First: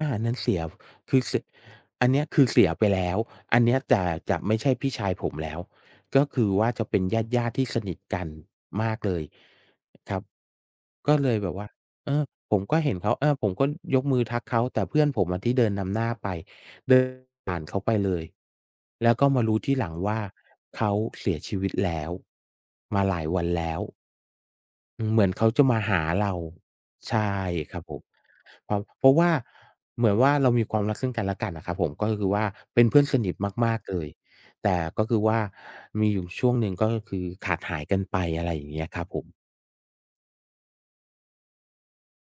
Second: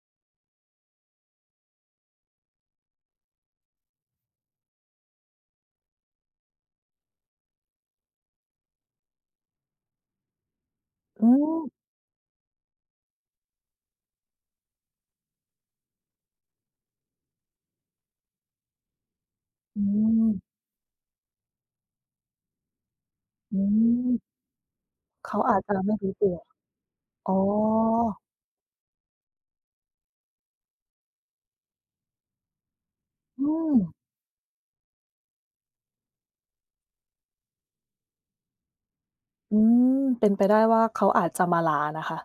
อ่า นั้นเสีย คือเสีย อันเนี้ยคือเสียไปแล้ว อันเนี้ย แต่จะไม่ใช่พี่ชายผมแล้ว ก็คือว่าจะเป็นญาติ ๆ ที่สนิทกันมากเลย ครับ ก็อเ๋ลยแบบว่า อ เออ ผมก็เห็นเขา เออ ผมก็ยกมือทักเขา แต่เพื่อนผมอะที่เดินนำหน้าไป เดินผ่านเขาไปเลย แล้วก็มารู้ทีอืหลังว่า ม เขาเสียชีวิตแล้ว มาหลายวันอืแล้ว ม เหมืเขอนาเขาอาจจะจะมาไมห่ารู้ตเัรา ว ใชอ๋่อ ครับผม เพราะ เพราะว่าเหมือนว่า เรามีความรักซึ่งกันและกันอะครับผม ก็คือว่าเป็นเพื่อนสนิทอืมาก ๆ ม เลย แต่ก็คือว่ามีอยู่ช่วงหนึ่งก็คือขาดหายกันไป อะไรอย่างเงี้ยครับผม อืม เป็นไปได้ว่าเขาอาจจะมาลานะคะ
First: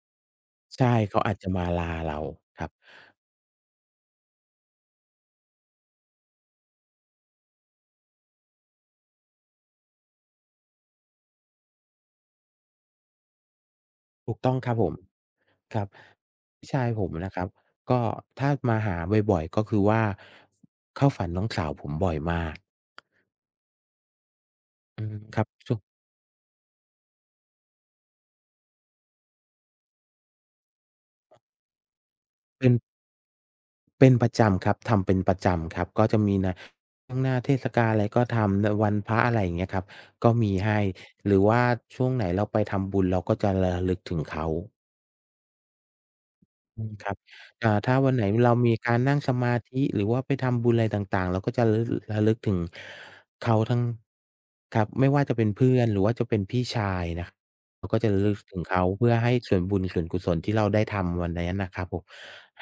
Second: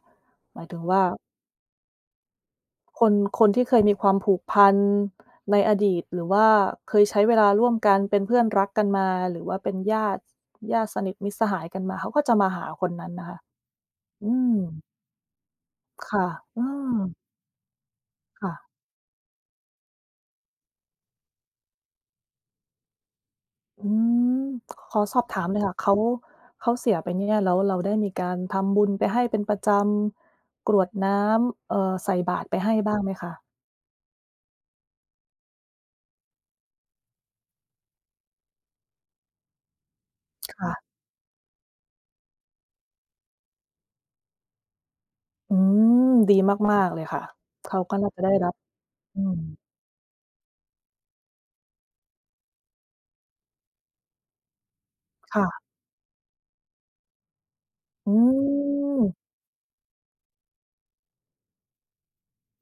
หมายถึใงช่ ว่า เขาอาจจะมาลาเราครับ คน คนที่เคยมีความผูกพันในอดีต หรือว่าเคยใช้เวลาร่วมกันเป็นเพื่อนรักกันมา หรือว่าเป็นญาติ ญาติสนิทมิตรสหายกันมา เขาก็จะมาหาคนนั้นนะคะ อถืูกต้องครับม ผม ครับ ค่ะ อืพี่ชายผม มนะครับ ก็ถค้่าะ มาหาบ่อย ๆ ก็คือว่า เข้าฝันน้องสาวผมบ่อยมาก อืม ขออืม สอบถคราัมบ หน่อยคช่่ะ วง เขา เขาเสียไปเนี่ย แล้วเราได้มีการทำบุญไปให้เป็น ประจำ กรวดน้ำ เอ่อ ใส่บาตรไปเปใ็ห้ น บ้างไหมคะ? เป็นประจำครับ ทำเป็นประจำครับ ก็จะมีหน้า ทั้งหน้าเทศกาลอะไรก็ทำ น วันพระ อะไรอย่างเงี้ยครับ ก็มีค่ใหะ ้ หรือว่าช่วงไหนเราไปทำบุญ เราก็จะระลึกถึงเขา อืม ดีมอาืก ม ๆ เลยครับ ค่ะ อเข่า าถ้ก็านว่าันจไะ หนได้รเัราบ มีการนั่องืสม มาธิ หรือว่าไปทำบุญอะไรต่าง ๆ เราก็จะ ระลึก ระลึกถึงเขาทั้ง ครับ ไม่ว่าจะคเ่ป็นะ เพื่อน หรือว่าจะเป็นพี่ชายนะ เราก็จะอืระลึกถึงเขา เพื่อม ให้ส่วนบุญส่วนกุศลที่เราได้ทำวันนั้นนะครับผม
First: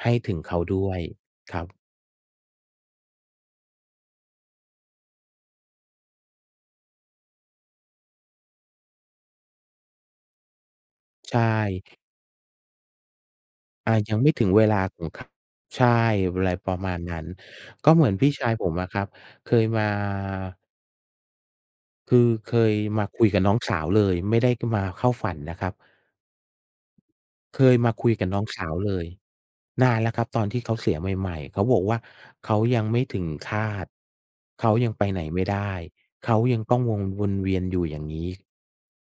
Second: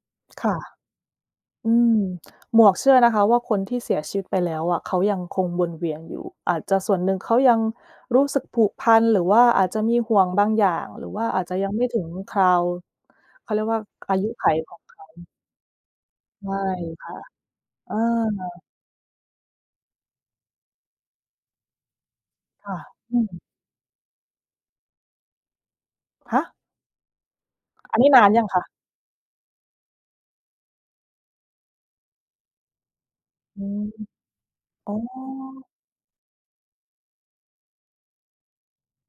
ให้ถึงค่เขะ าด้วยครับ อืม หมวกเชื่อนะคะว่าคนที่เสียชีวิตไปแล้วอะ เขายังคงวนเวียนอยู่อาจจะส่วนหนึ่งเขายังรู้สึกผูกพัน หรือว่าอาจจะมีห่วงบางอย่าง หรือว่าใชอาจจะยัง ไม่ถ่ ึงคราว เขาเรียกว่า อ่า ยอัางยไมุ่ถขึงัยเวขลาองเขขอา ง ค ใช่ อใะชไร่ประมาณค่นัะ ้น ก็อา เหมือนพี่ชายผมอะครับ เคยมา คือเคคย่ะ มาอืคุยม กับน้องสาวเลยไม่ได้มาเข้าฝันนะครับ ฮะ! เคยมาอันคนีุ้ยนกาันบหรืนอ้ยอังงคสะ? าวเลย นานแล้วครับตอนที่เขาเสียใหม่ ๆ เขาบอกว่า เขายังไม่ถึงฆอืาม ต เขายอ๋ัอ งไปไหนไม่ได้ เขายังต้องวง วนเวียนอยู่อย่างนี้